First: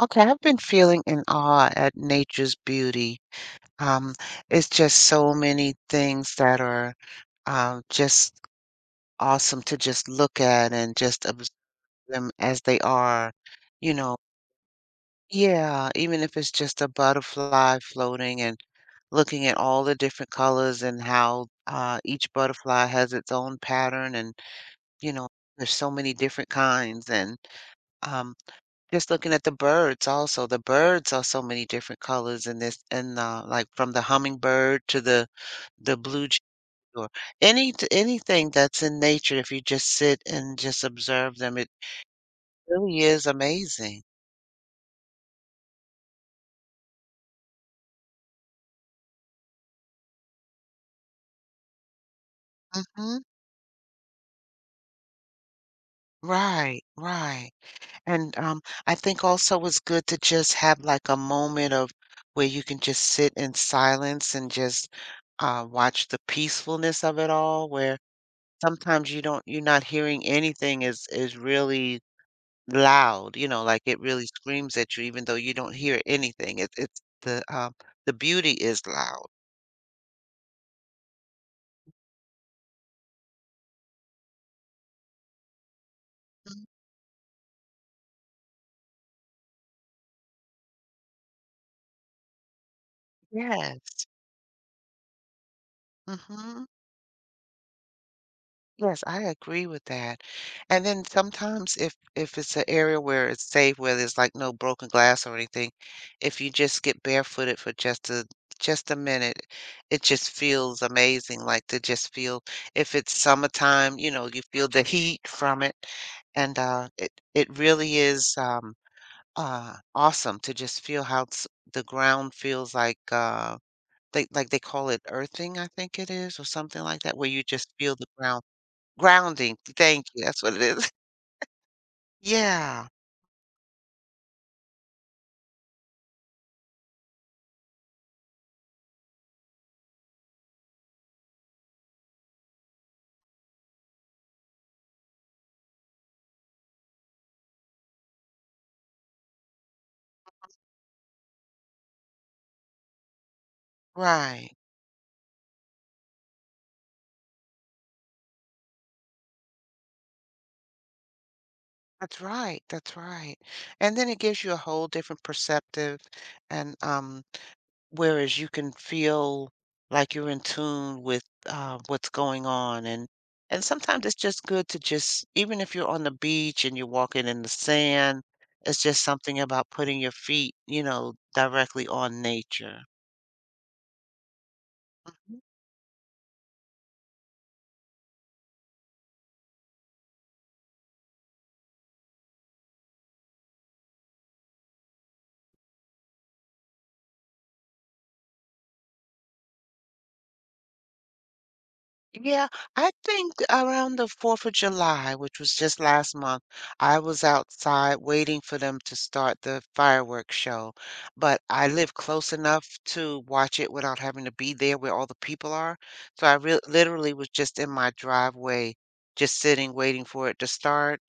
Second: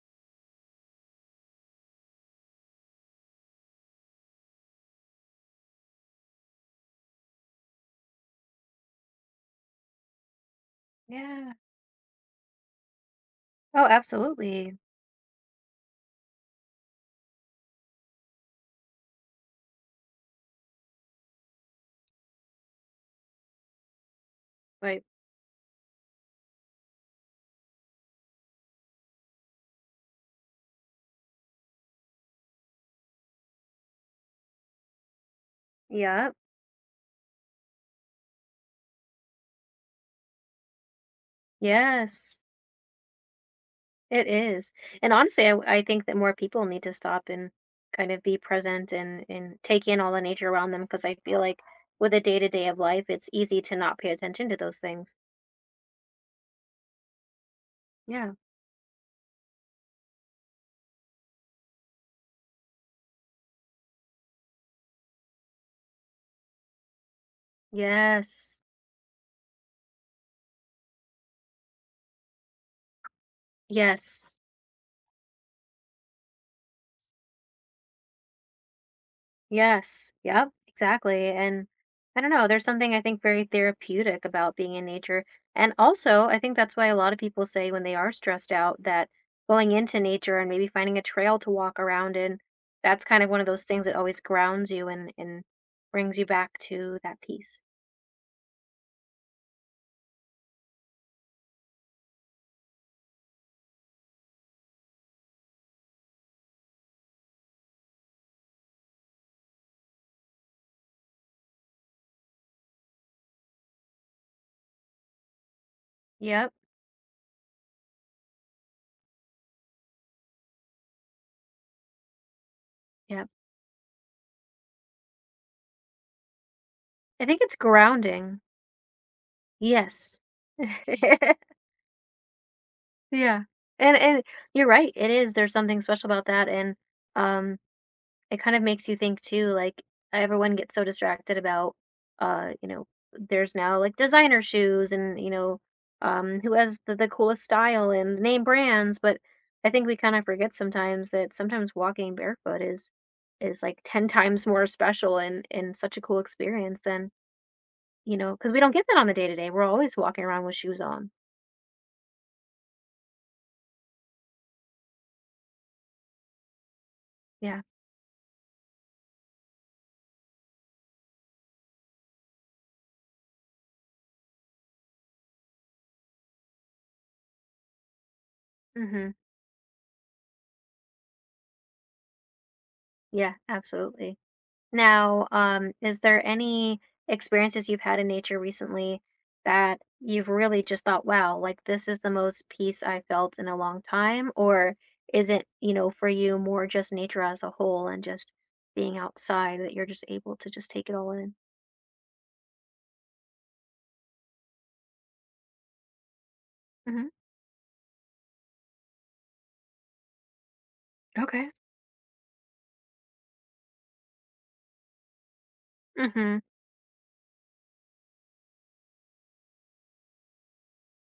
Okay, I've been feeling in awe at nature's beauty. Um, it's just so many things that are just awesome to just look at and just observe Yeah. them as they are. Oh, You know, absolutely. yeah, even if it's just a butterfly floating and looking at all the different colors and how each butterfly has its own pattern and, Right. you know, there's so many different kinds and um, just looking at the birds also, the birds are so many different colors in this and, like, from the hummingbird to the blue Yeah. jay or anything that's in nature, if you just sit and just observe them, it Yes. really is amazing. It is. And honestly, I think that more people need to stop and kind of be present and take in all the nature around them because I feel like with the day to day of life, Mhm. it's easy to not pay attention to those things. Right, right, Yeah. and, I think also it's good to just have, like, a moment of where you can just sit in silence and just, watch the peacefulness of it all, where Yes. sometimes you're not hearing anything is really loud, you know, like it really Yes. screams at you even though you don't hear anything. It's the beauty is loud. Yes. Yep. Exactly. And I don't know, there's something I think very therapeutic about being in nature. And also, I think Mm, that's why a lot of people say when they are stressed out that going into nature and maybe finding a trail to walk around in, that's kind of one of those things that yes. always grounds you and brings you back Hmm. to that peace. Yes, I agree with that. And then sometimes if it's an area where it's safe, where there's like no broken glass or anything, if you just get barefooted for just a minute, it just feels amazing. Like to just feel if it's summertime, you know, you feel the heat from it. Yep. And it really is ah, awesome to just feel how s the ground feels like, Yep. They like, they call it earthing, I think it is, or something like that, I where think you it's just feel the grounding. ground grounding, thank Yes. you, that's what it is. Yeah, Yeah. And you're right. It is. There's something special about that, and um it kind of makes you think too, like, everyone gets so distracted about, uh you know there's now like designer shoes, and who has the coolest style and name brands. But I think we kind of forget sometimes that sometimes walking barefoot is like 10 times right. more special and such a cool experience than, because we don't get that on the day to day, we're always walking around with shoes on. That's right, that's right. And then it gives you a whole different perceptive and, Yeah. whereas you can feel like you're in tune with, what's going on, and sometimes it's just good to just even if you're on the beach and you're walking in the sand, it's just Hmm. something about putting your feet, you know, directly on nature. Yeah, absolutely. Now, is there any experiences you've had in nature recently that you've really just thought, wow, like this is the most peace I felt in a long time? Or is it, for you more just nature as a whole and just being outside that you're just able to just take it all in? Yeah, I think around the 4th of July, which was just last month, I Hmm. was outside waiting for them to start the fireworks show. But Okay. I live close enough to watch it without having to be there where all the people are. So I Hmm. re literally was just in my driveway, just sitting, waiting for it to start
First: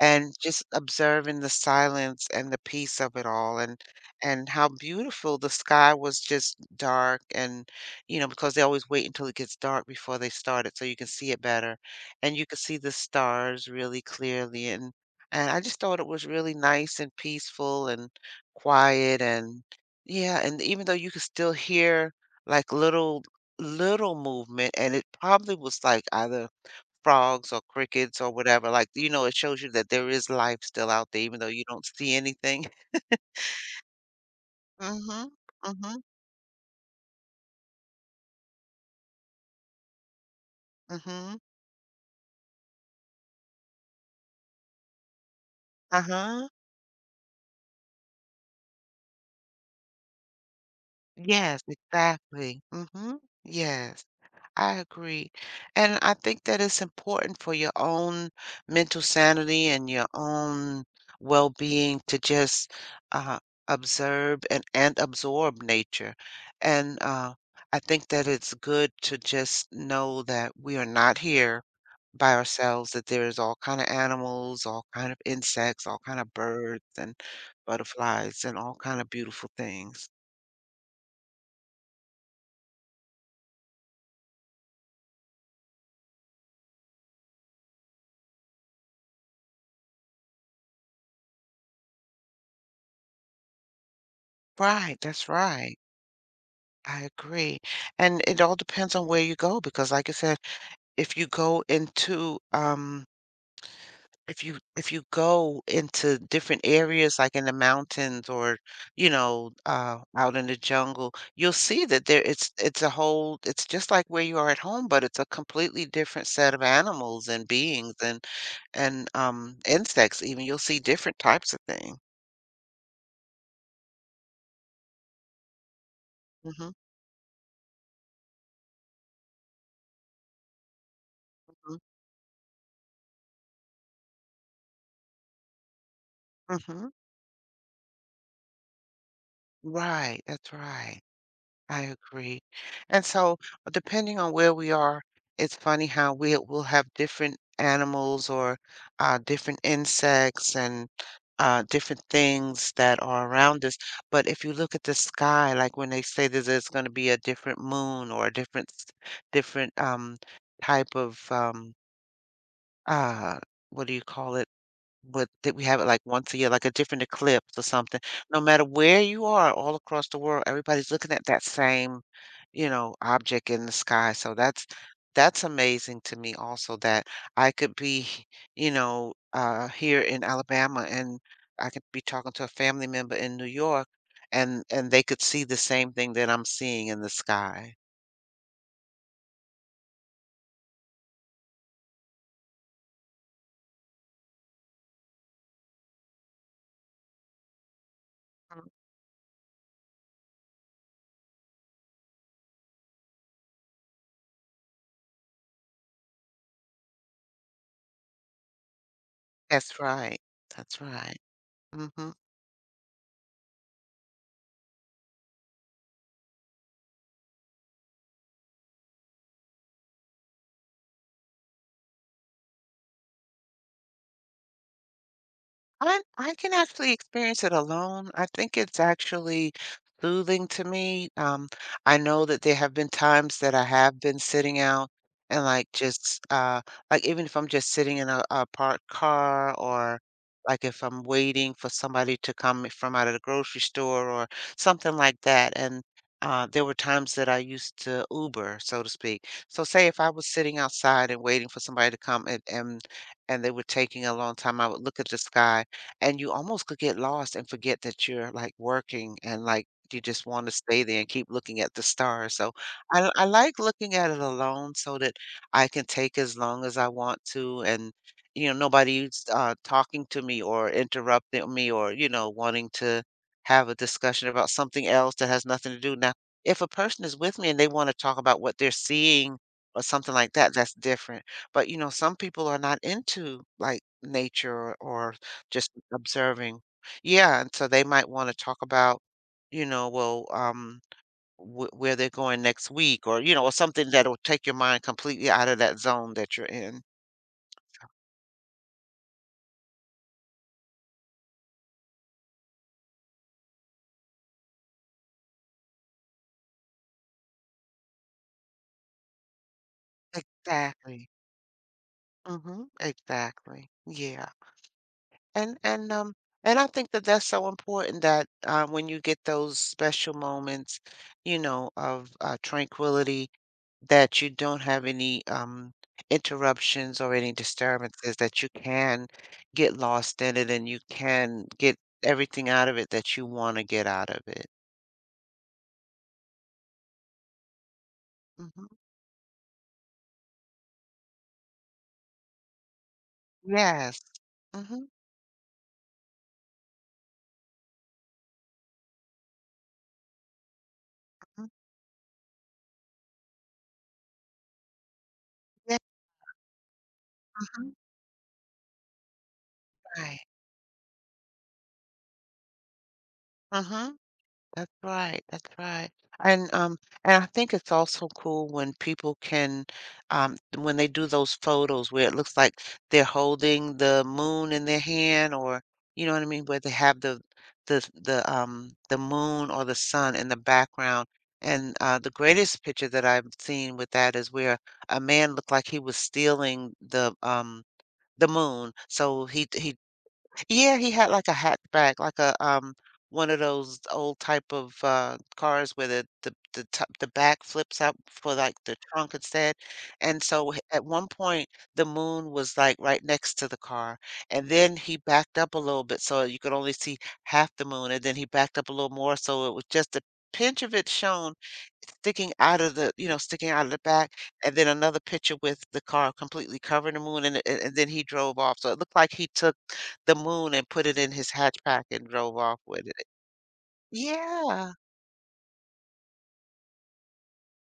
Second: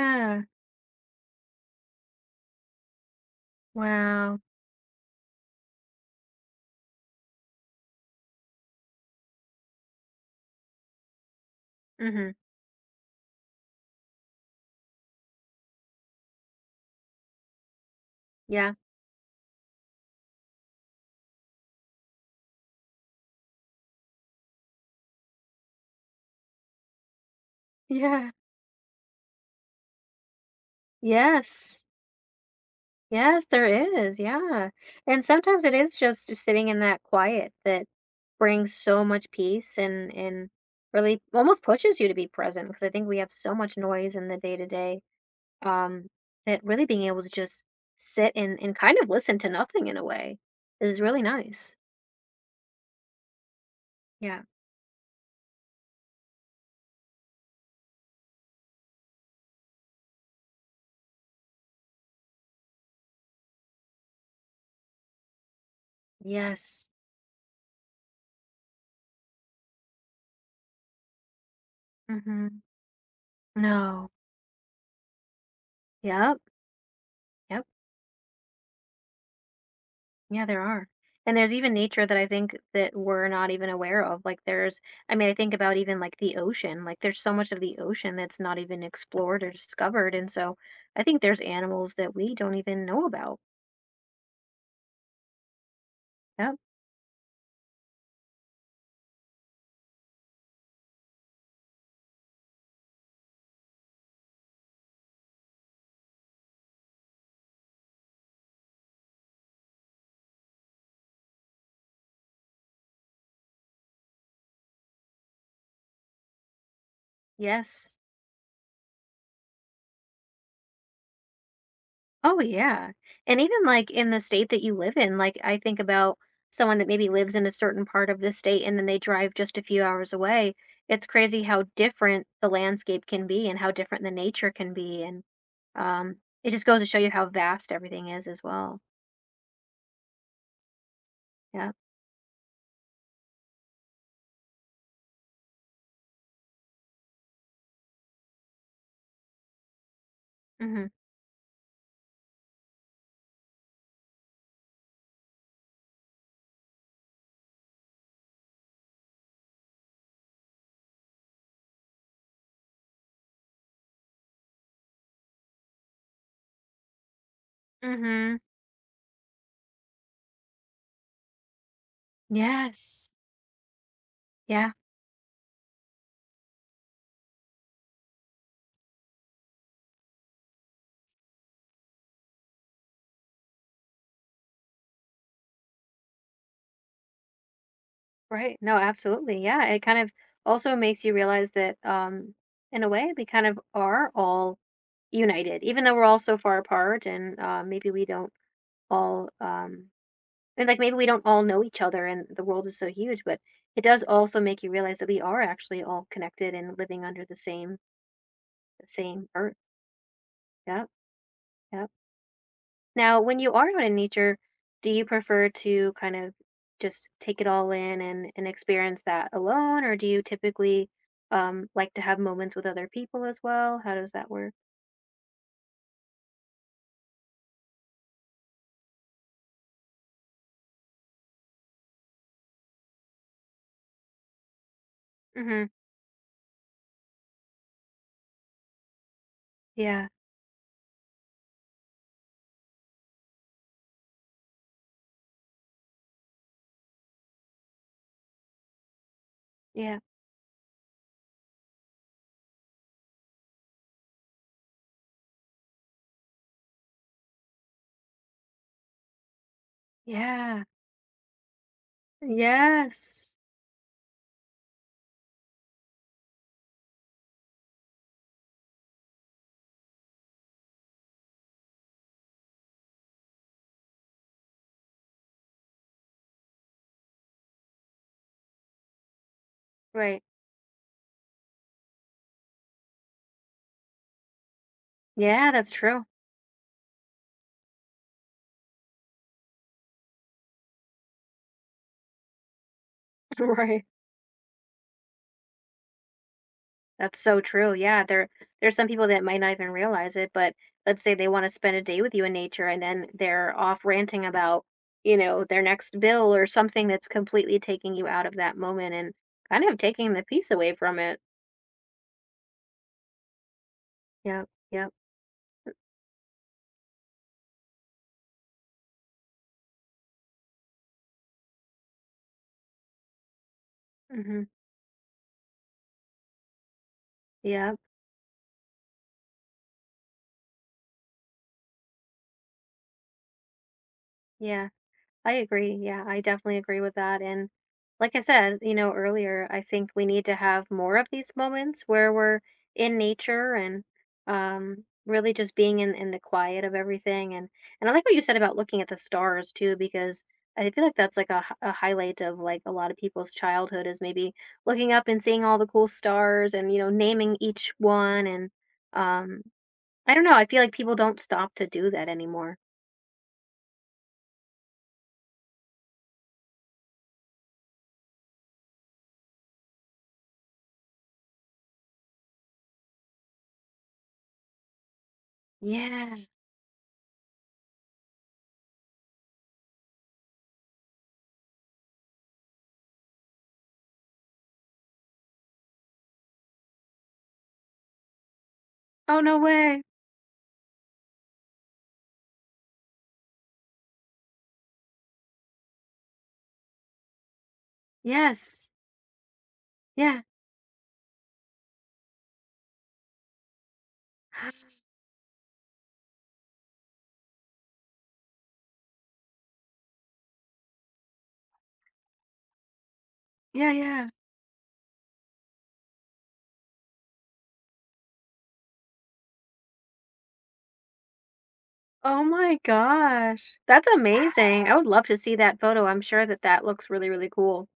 and just observing the silence and the peace of it all Wow. and how beautiful the sky was just dark and you know, because they always wait until it gets dark before they start it so you can see it better. Hmm. And you can see the stars really clearly and I just thought it was really nice and peaceful and Yeah. quiet and yeah, and even though you could still hear like little movement and it probably was like either frogs or crickets Yeah. or whatever, like, you know, it shows you that there is life still out there even though you Yes. don't see anything. Yes, there is, yeah, and Mhm. sometimes it is Mhm. just sitting in that quiet that brings so much peace and really Mhm. almost pushes you to be present because I think we have so much noise in the day to day, um, Uh-huh. that really being able to just sit and kind of listen to nothing in a way is really Yes, nice. exactly. Mhm. Yes, Yeah. I agree. And I think that it's important for your own mental sanity and your own well-being to just uh, observe and absorb nature. Yes. And I think that it's good to just know that we are not here by Mhm. ourselves, that there's all kind of No. animals, all kind of insects, all kind of Yep. birds and Yep. butterflies and all kind of beautiful things. Yeah, there are. And there's even nature that I think that we're not even aware of. Like there's I mean, I think about even like the ocean. Like there's so much of the ocean that's not even explored or discovered. And so I think there's animals that we don't even know about. Right, that's right. Yep. I agree. And it all depends on where you go because like I said, if you go into if you go into different areas like in the mountains or you know out in the jungle, you'll see that there it's a whole it's just like where you are at home, but it's a completely different set of animals and Yes. beings and insects even. You'll see different types of things. Oh yeah. And even like in the state that you live in, like I think about Hmm. someone that maybe lives in a certain part of the state and then they drive just a few hours away. It's crazy how different the landscape can be and how different the nature can be. And um it just goes to Hmm. show you how vast everything is as well. Right, that's right. Yeah. I agree. And so, depending on where we are, it's funny how we will have different animals or different insects Mm-hmm. and different things that are around us. But if you look at the sky, like when they say that there's going to be a different moon or a different, different type of uh, what do you call it? But that we have it like once a year, like a different eclipse or something. Mm-hmm. No matter where you are all across the world, everybody's looking at that same, you know, Yes. object in the sky. So Yeah. that's amazing to me also that I could be, you know, here in Alabama and I could be talking to a family member in New York and they could see the same thing that I'm seeing in the sky. Right. No, absolutely. Yeah. It kind of also makes you realize that, in a way, we kind of are all united, even though we're all so far apart and maybe we don't Mm, all, and like maybe we don't all know each other and the world is so huge, but it does also make you realize that we are actually all connected and living under the same earth. that's right. That's Yeah. right. Yeah. Hmm. Now, when you are out in nature, do you prefer to kind of just take it all in and experience that alone, or do you typically like to have moments with other people as well? How does that work? I can actually experience it alone. I think it's actually soothing to me. I know that there have been times that I have been sitting out and like Hmm. just like even if I'm just sitting in a parked car or Yeah, like if I'm waiting for somebody to come from out of the grocery store or something like that. And there were times that I used to Uber, so to speak. So say yeah, if I was sitting outside and waiting for somebody to come and they were taking a long time, I would look at the sky and you almost could get lost and forget that you're, like, working and, like, you just wanna yeah, stay there and keep looking at the stars, so I yes, like looking at it alone so that I can take as long as I want to and, you know, nobody's, talking to me or interrupting me or, you know, wanting to have a discussion about something else that has nothing to do now, if a person is with me and they wanna talk about what they're seeing or something right. like that, that's different, but, you know, some people are not into, like, nature or Yeah, that's just true. observing. Yeah, and so they might wanna talk about, you know, well, wh where they're going next week or, you know, or Right. something that'll take your mind completely out of that zone that you're in. That's so true. So Yeah, there's some people that might not even realize it, but let's say they want to spend a day with you in nature and then they're off ranting about, their next bill or something that's completely taking you out of that moment and kind of taking the peace away from exactly. it. Mhm, exactly. Yeah. Yep, yep. And and, um, and I think that that's so important that, when you get those special moments, you know, of, tranquility, that you Mhm. don't have any, interruptions or any Yep. disturbances, that you can get lost in it and you can get everything out of it that you wanna get out of it. Yeah. I agree. Yeah, I definitely agree with that. And like I said, Mhm. Earlier, I think we need to have more of these moments where we're in nature and Yes. Mhm, really just being in the quiet of everything. And I like what you said about looking at the stars too, because I feel like that's like a, mm, hi- a highlight of like a lot of people's childhood is maybe looking up and seeing all the yeah, cool stars and naming mhm, each one and um I right. don't know, I feel like people don't stop to do that anymore. Mhm. That's right, that's right. And um and I think it's also cool when people can when they do those photos where it looks like they're holding the moon in their hand or you know Yeah. what I mean, where they have the the moon or the sun in the background. And the greatest picture that I've seen with that is where a man looked like he was stealing the moon. Oh So no he way. yeah, he had like a hatchback, like a one of those old type of cars where the top, the back flips out for like Yes. the trunk instead. Yeah. And so at one point the moon was like right next to the car. And then he backed up a little bit so you could only see half the moon. And then he backed up a little more so it was just a pinch of it shown sticking out of the sticking out of Yeah, the yeah. back and then another picture with the car completely covering the moon and then he drove off so it looked like he took the moon and put it in his hatchback and Oh drove my off with it. gosh. That's amazing. Yeah, I would love to see that photo. I'm sure that that looks really, really cool.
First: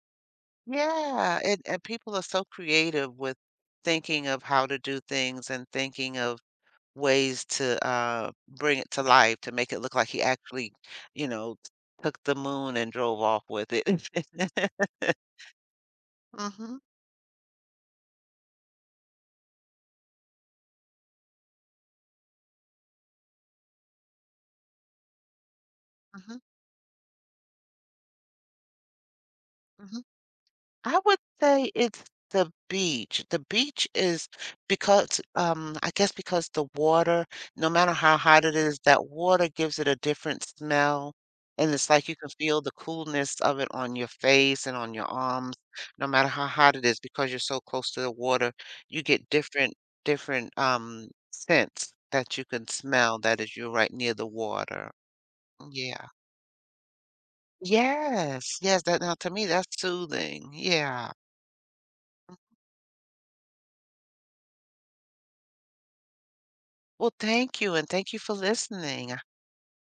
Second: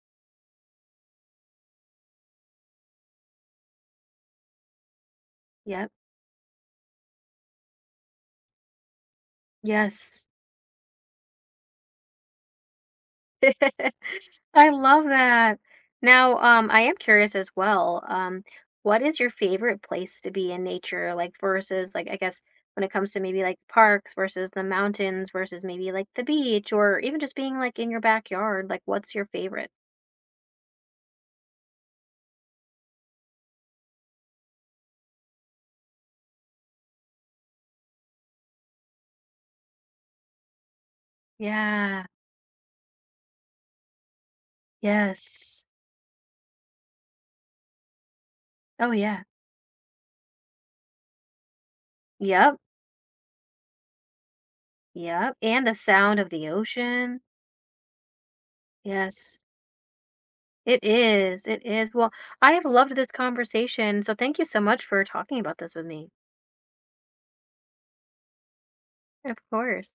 yeah, and people are so creative with thinking of how to do things and Yep. thinking of ways to, bring it to life to make it look like he Yes. actually, you know, took the moon and drove off with it. I love that. Now, I Mhm, am curious as well. What is your favorite place to be in nature? Like versus like I guess when it comes to maybe like parks versus the mountains versus maybe like the mhm, beach or even just being like in your backyard, like what's your favorite? mhm. I would say it's the beach. The beach is because, I guess because the water, no matter how hot it is, that water gives it a different smell. And it's Yeah. like you can feel the coolness of it on your face and on your arms, Yes. no matter how hot it is, because you're so close to the water, Oh you yeah. get different scents that you Yep. can smell that is you're right near the water. Yep, and the Yeah. sound of the ocean. Yes. Yes, that now to Yes, me that's soothing. it Yeah. is. It is. Well, I have loved this conversation, so thank you so much for talking about this with me. Well, thank you, and thank you for listening. Of course.